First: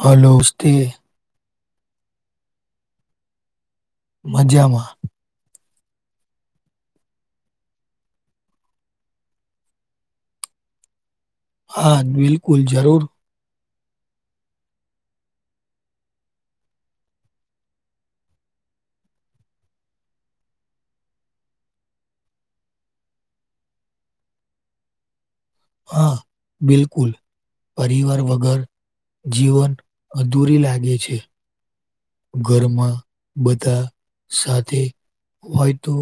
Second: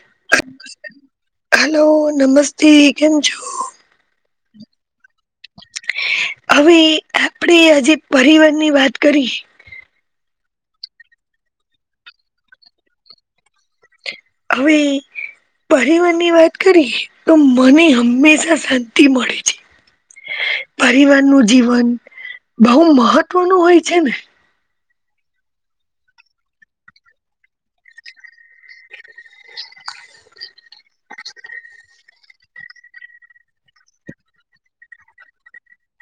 હાલોસ્તે. Hello નમસ્તે કેમ છો. મજામાં હવે આપણેે આજે પરવાર ની વાત કરી હા બિલકુલ જરૂર હવે પરવારની વાત કરીએ તો મને હમેશા શાંતિ મળે છે પરિવાર નું જીવન બહ મહત્વનું હોય છે ને હા બિલકુલ પરિવાર વગર જીવન દૂરી લાગે છે ઘરમાં બધા સાથે હોય તો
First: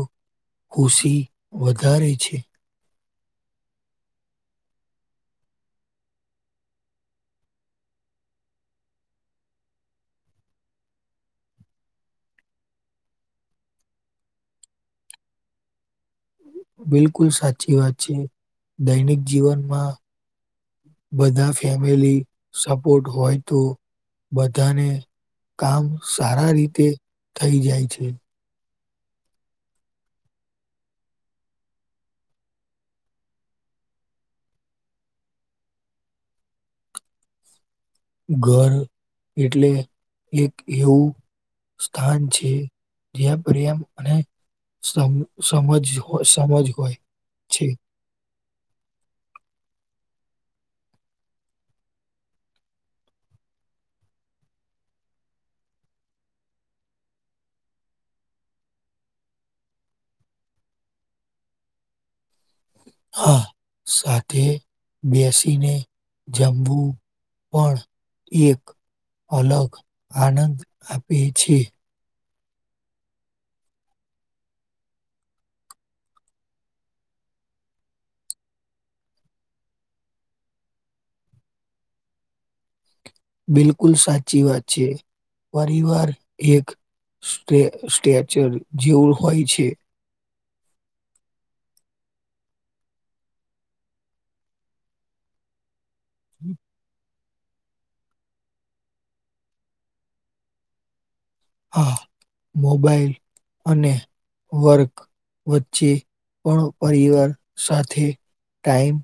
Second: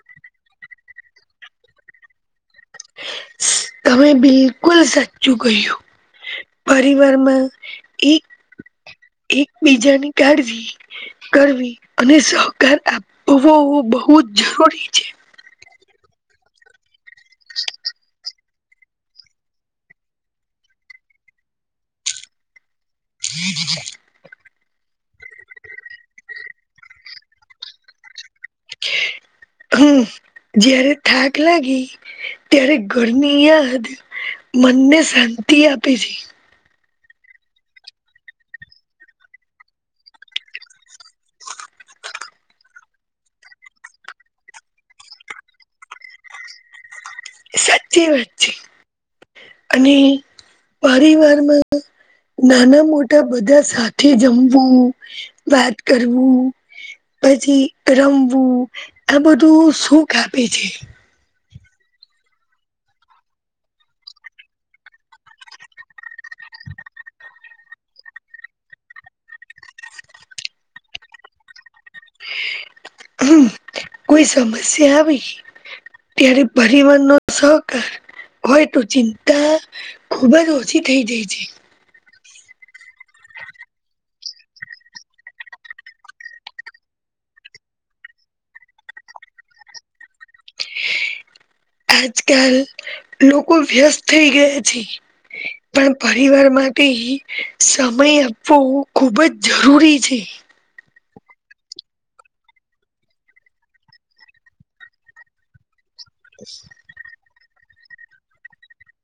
ખુશી વધારે છે તમે બિલકુલ સાચું કહ્યું પરવારમાં એક એકબીજાને કાઢવી કરવી અને સહકાર આપવો બહુ જ જરૂરી છે બિલકુલ સાચી વાત છે દૈનિક જીવનમાં બધા ફેમિલી સપોર્ટ હોય તો બધાને કામ સારા રીતે થઈ જાય છે હમ જયારે થાક લાગી ત્યારે ઘરની યાદ મનને શાંત ી આપી છે ઘર એટલે એક એવું સ્થાન છે જ્યાં પરિામ અને સમ સમજ હો સમજ હોય છે. સાચી વાતચ છે અને પરિવારમાં નાના મોટા બધા સાથે જમવું વાત કરવું પછી રમવું આ બધું સુખ આપે છે હા સાથે બેસીને જમવું પણ એક અલગ આનંદ આપે છે. હ કોઈ સમસ્યા આવી ત્યારે પરિવાર નો સહકાર. હોય તો ચિંતા ખુબ જ ઓછી થઈ જાય છે. બિલકુલ સાચી વાત છે, પરિવાર એક સ્ટેચર જેવું હોય છે. [inaudible] આજકાલ લોકો વ્યસ્ત થઈ ગયા છે પણ પરિવાર માટે સમય આપવો ખૂબ જ જરૂરી છે આ મોબાઈલ અને વર્ક વચ્ચે પણણ પરવાર સાથે ટાઈમ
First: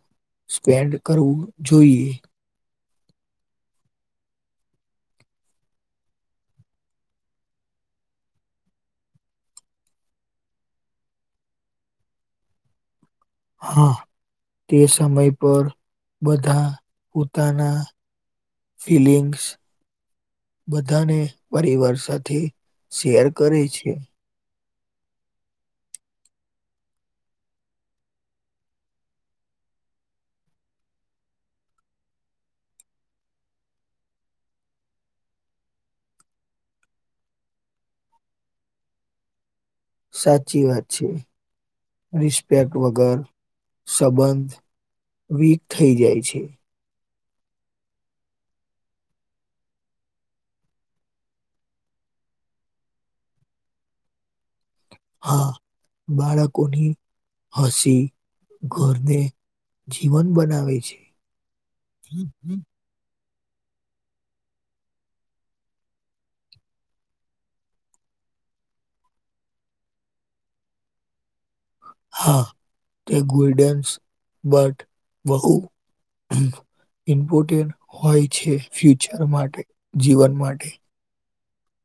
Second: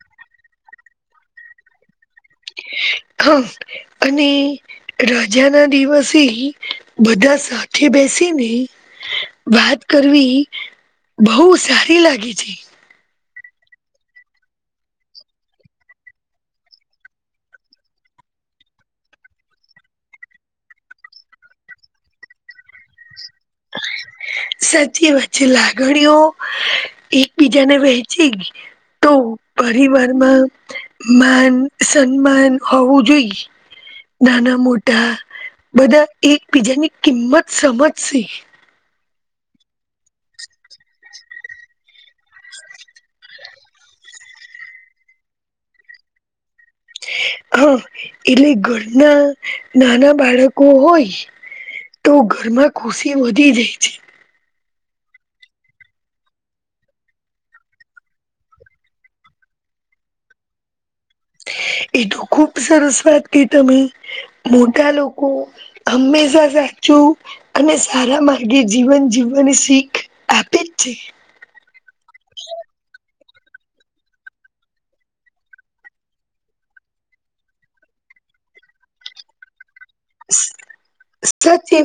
સ્પેન્ડ કરવું જોઈએ હા અને રાજા ના દિવસે બધા સાથે બેસીને વાત કરવી બહુ સારી લાગે છે હા તે સમય પર બધા પોતાના ફલીિંગ્સ બધાને પરિવાર સાથે શેર કરે છે સાચી વાત છે લાગણીઓ એકબીજાને વહેંચી ગ તો પરિવારમાં માન સન્માન હોવું જોઈએ નાના મોટા, બધા એકબીજાની કિંમત સમજશે. સાચી વાત છે. રિસ્પેક્ટ વગર સંબંધ વીક થઈ જાય છે. હા એટલે ઘરના નાના બાળકો હોય. તો ઘરમાં ખુશી વધી જાય છે. હા બાળકોની હસી ઘરને જીવન બનાવે છે. એ તો ખુબ સરસ વા ત તમે, કે તમે મોટા લોકો હંમેશા સાચું અને સારા માર્ગે જીવન જીવવાની શીખ આપે જ છે. હા તે ગુડન્સ બટ વહુ ઇમ્પોર્ટે હોય છે ફ્યુચર માટે. જીવન માટે. સાચી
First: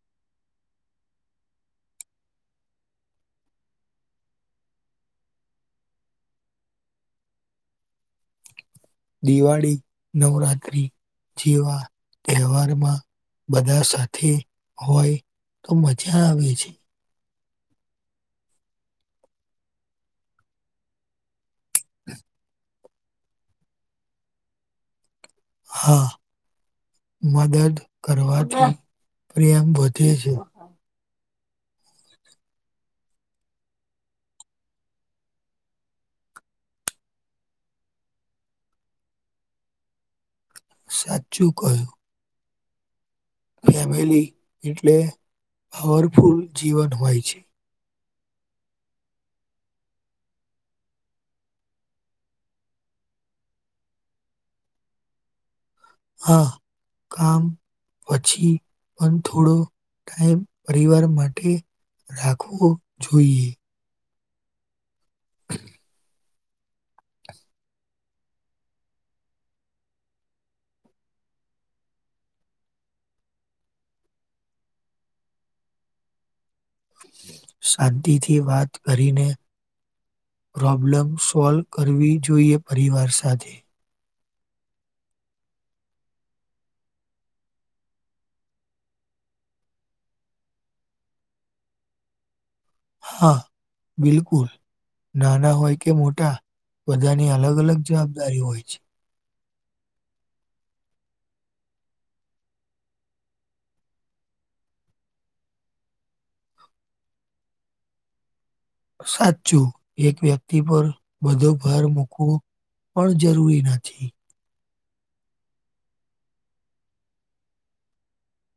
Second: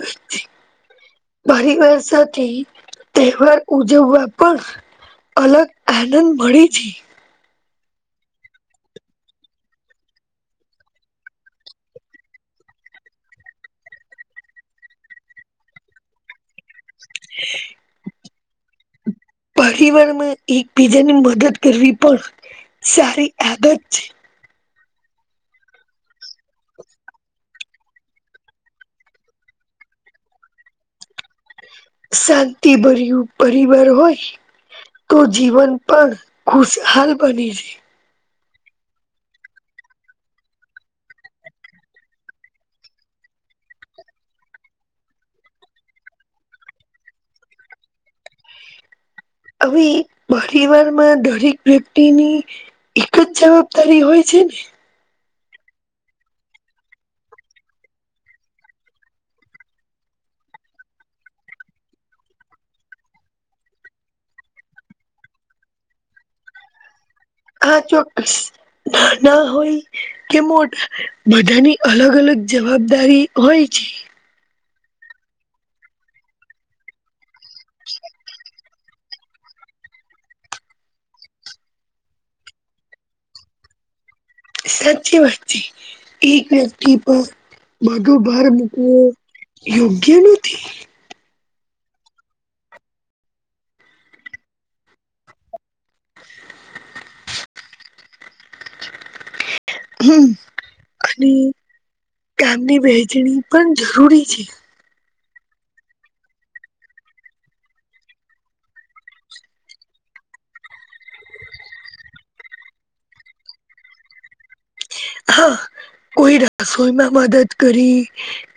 વાત છે. પરિવાર સાથે તહેવાર ઉજવવા પર અલગ આનંદ મળી છે. દિવાળી, નવરાત્રી જેવા તહેવારમાં. બધા સાથે હોય તો મજા આવે છે. હ [unintelligible] પરિવારમાં એકબીજાની મદદ કરવી પણ સારી આદત છે. હા. મદદ કરવાથી પ્રેમ વધે છે. શાંતિભર્યું પરિવાર હોય. તો જીવન પણ ખુશહાલ બને છે. સાચું કહ્યું. ફેમિલી એટલે પાવરફુલ જીવન હોય છે હવે પરિવારમાં દરેક વ્યક્તિની એક જ જવાબદારી હોય છે. [unintelligible] હા કામ પછી પણ થોડો ટાઈમ પરિવાર માટે રાખવો જોઈએ આ ચોક્કસ નાના હોય કે મોટા બધાની અલગ અલગ જવાબદારી હોય છે. શાંતિથી વાત કરીને પ્રોબ્લેમ સોલ્વ કરવી જોઈએ પરિવાર સાથે. સાચી વાત છે, એક વ્યક્તિ પર માધું બાર મૂકવો યોગ્ય નથી. હા બિલકુલ. નાના હોય કે મોટા, બધાની અલગ અલગ જવાબદારી હોય છે. હમ અને કામની વહેંચણી પણ જરૂરી છે. સાચું એક વ્યક્તિ પર બધો ભાર મૂકવો. પણ જરૂરી નથી. હા કોઈ રસોઈમાં મદદ કરી,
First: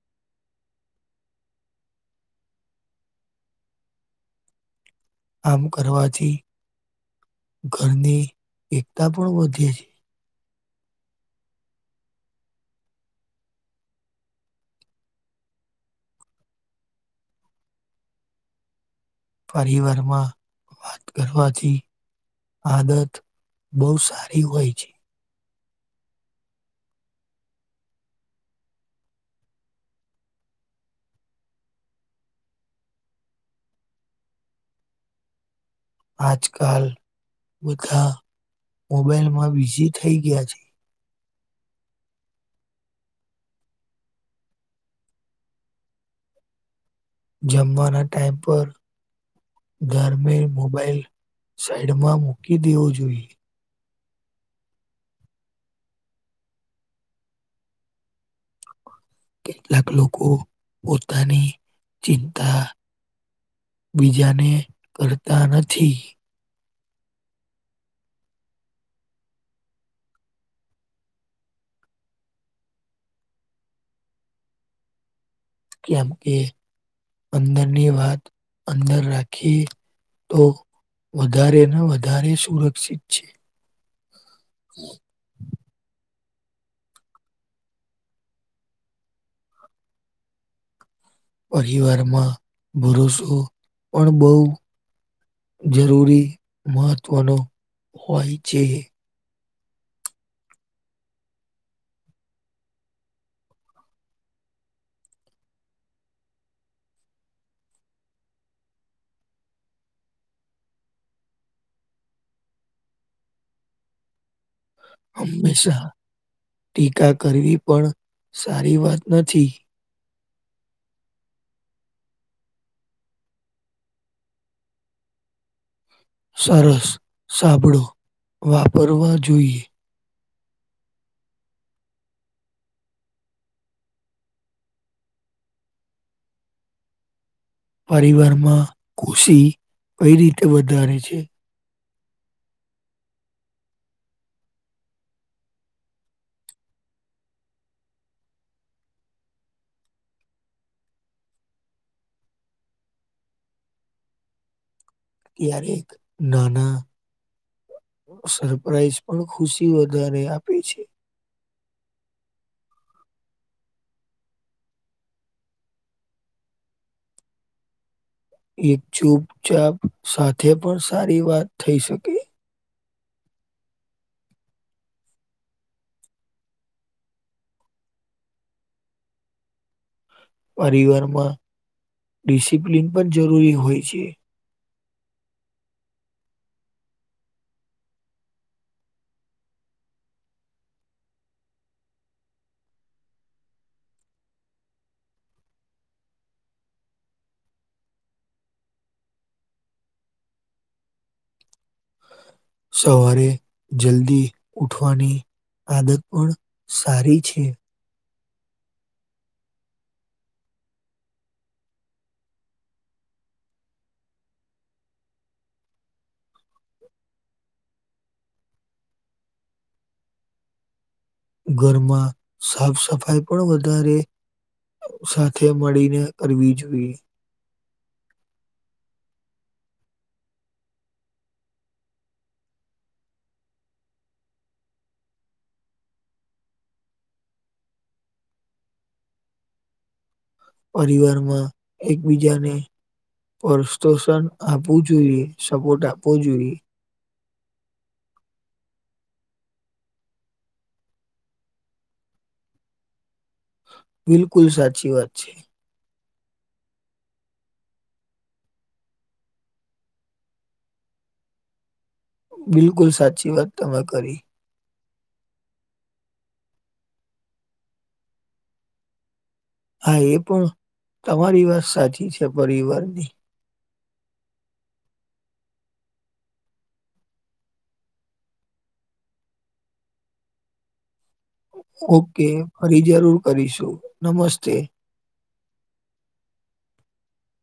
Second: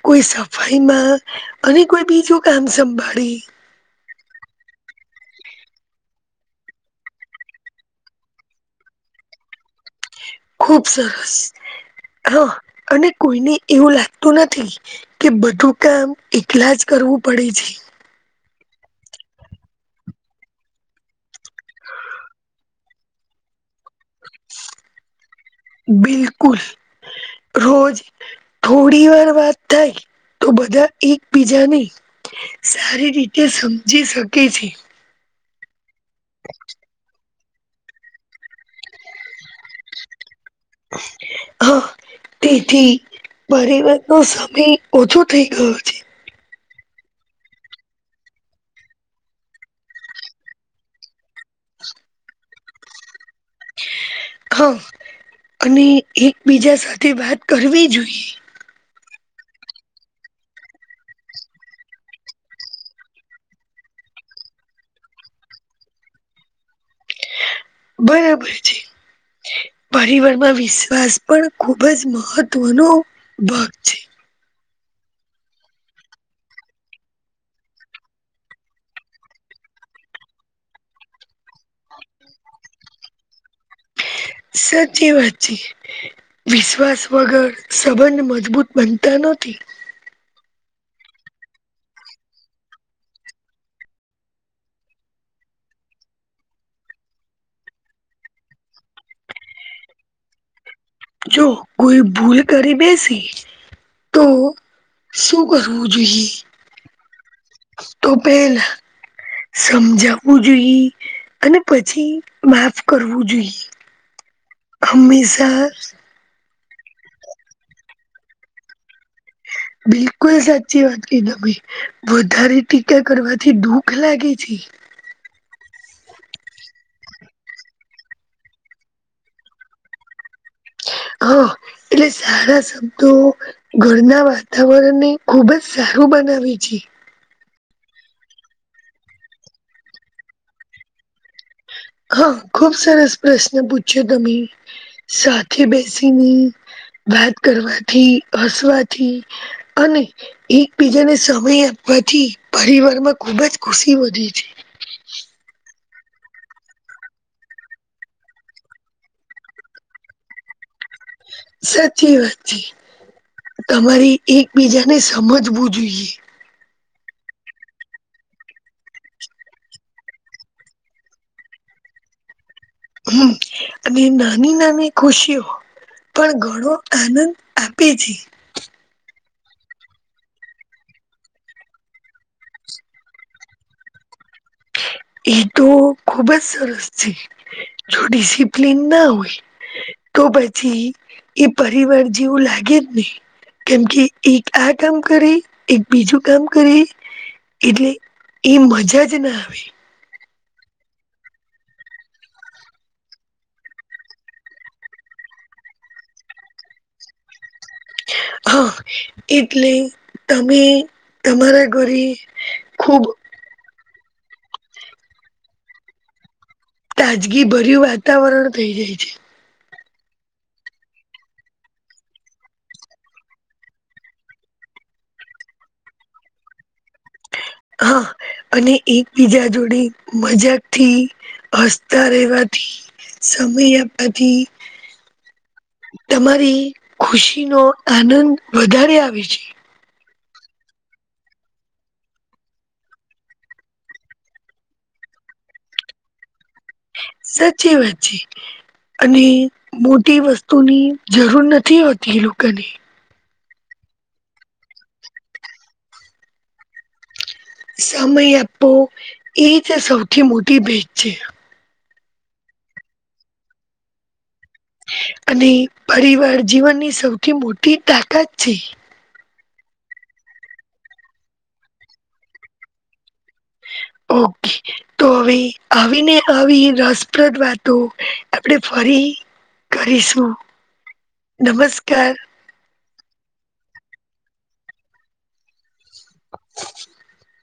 કોઈ સફાઈમાં, અને કોઈ બીજું કા ન સંંભાળી. આમ કરવાથી ઘરની એકતા પણ વધે છે. ખુબ સરસ. હા અને કોઈને એવું લાગતું નથી, કે બધું કામ એકલા જ કરવું પડે છે પરિવારમાં વાત કરવાથી આદત બહુ સારી હોય છે બિલકુલ રોજ થોડી વાર વાત થાય તો બધા એકબીજાને સારી રીતે સમજી શકે છે આજકાલ બધા મોબાઈલમાં બીઝી થઈ ગયા છે હા તેથી પરિવનનો સમય ઓછો થઈ ગયો છે જમવાના ટાઈમ પર ધર મે મોબાાઈલ સાઈડમાં મૂકી દેવો જોઈએ હા અને એકબીજા સાથે વાત કરવી જોઈએ કેટલાક લોકો પોતાની ચિંતા બીજાને કરતા નથી બરાબર છે પરિવારમાં વિશ્વાસ પણ ખુબ જ મહત્વનો ભાગ છે કેમ કે અંદરની વાત અંદર રાખી તો વધારેને વધારે સુરક્ષિત છે સાચી વાત છે વિશ્વાસ વગર સંબંધ મજબૂત બનતા નથી પરિવારમાં પુરષો પણ બહુ જરૂરી મહત્વનો હોય છે જો કોઈ ભૂલ કરી બેસી તો શું કરવું જોઈએ? તો પેલ સમજાવવું જોઈએ અને પછી માફ કરવું જોઈએ હંમેશા ટીકા કરવી પણ સારી વાત નથી બિલકુલ સાચી વાત તમે વધારે ટીકા કરવાથી દુઃખ લાગે છે. [unintelligible] સરસ સાબળો વાપરવા જોઈએ હા એટલે સારા શબ્દો ઘરના વાતાવરણને ખુબ જ સારું બનાવે છે પરિવારમાં ખુશી કઈ રીતે વધારે છે? હા ખુબ સરસ પ્રશ્ન પૂછ્યો તમે સાથે બેસીને વાત કરવાથી હસવાથી અને એકબીજાને સમય આપ પછી પરિવાર માં ખુબ જ ખુશી વધી છે ક્યારેક નાના સરપ્રાાઈઝ પણ ખુશી વધારે આપે છે સાચી વાત છે તમારે એકબીજાને સમજવું જોઈએ એક ચૂપચાપ સાથે પણ સારી વાત થઈ શકે હમ્મ અને નાની નાની ખુશીઓ પણ ઘણો આનંદ આપે છે પરિવારમાં ડિસિપ્લિન પણ જરૂરી હોય છે એ તો ખુબ જ સરસ છે જો ડિસિપ્લીન ના હોય તો પછી એ પરિવાર જેવું લાગે ને કેમ કે એક આ કામ કરી એક બીજું કામ કરી એટલે એ મજા જ ન આવે સવારે જલ્દી ઉઠવાની આદત પણ સારી છે હ હા એટલે તમે તમારા ઘરે ખુબ તાજગી ભર્યું વાતાવરણ થઈ જાય છે ઘરમાં સાફ સફાઈ પણ વધારે સાથે મળીને કરવી જોઈએ હા અને એકબીજા જોડે મજાક થી હસતા રહેવાથી સમય આપવાથી તમારી ખુશીનો આનંદ વધારે આવે છે પરીવારમાં એકબીજાને પ્રોત્સાહન આપવું જોઈએ સપોર્ટ આપવો જોઈએ સાચી વાત છે એટલે અને મોટી વસ્તુની જરૂર નથી હોતી લોકોને બિલકુલ સાચી વાત છે. સમય આપવો એ જ સૌથી મોટી ભેટ છે. બીલકુલ સાચી વાત તમે કરી અને પરિવાર જીવનની સૌથી મોટી તાકાત છે. હા એ પણ તમારી વાત સાચી છે, પરિવારની હ ઓ કે તો હવે આવીને આવી રસપ્રદ વાતો આપણે ફરી કરીશું. ઓ નમસ્કાર કે ફરી જરૂર કરીશું, નમસ્તે [unintelligible] [inaudible]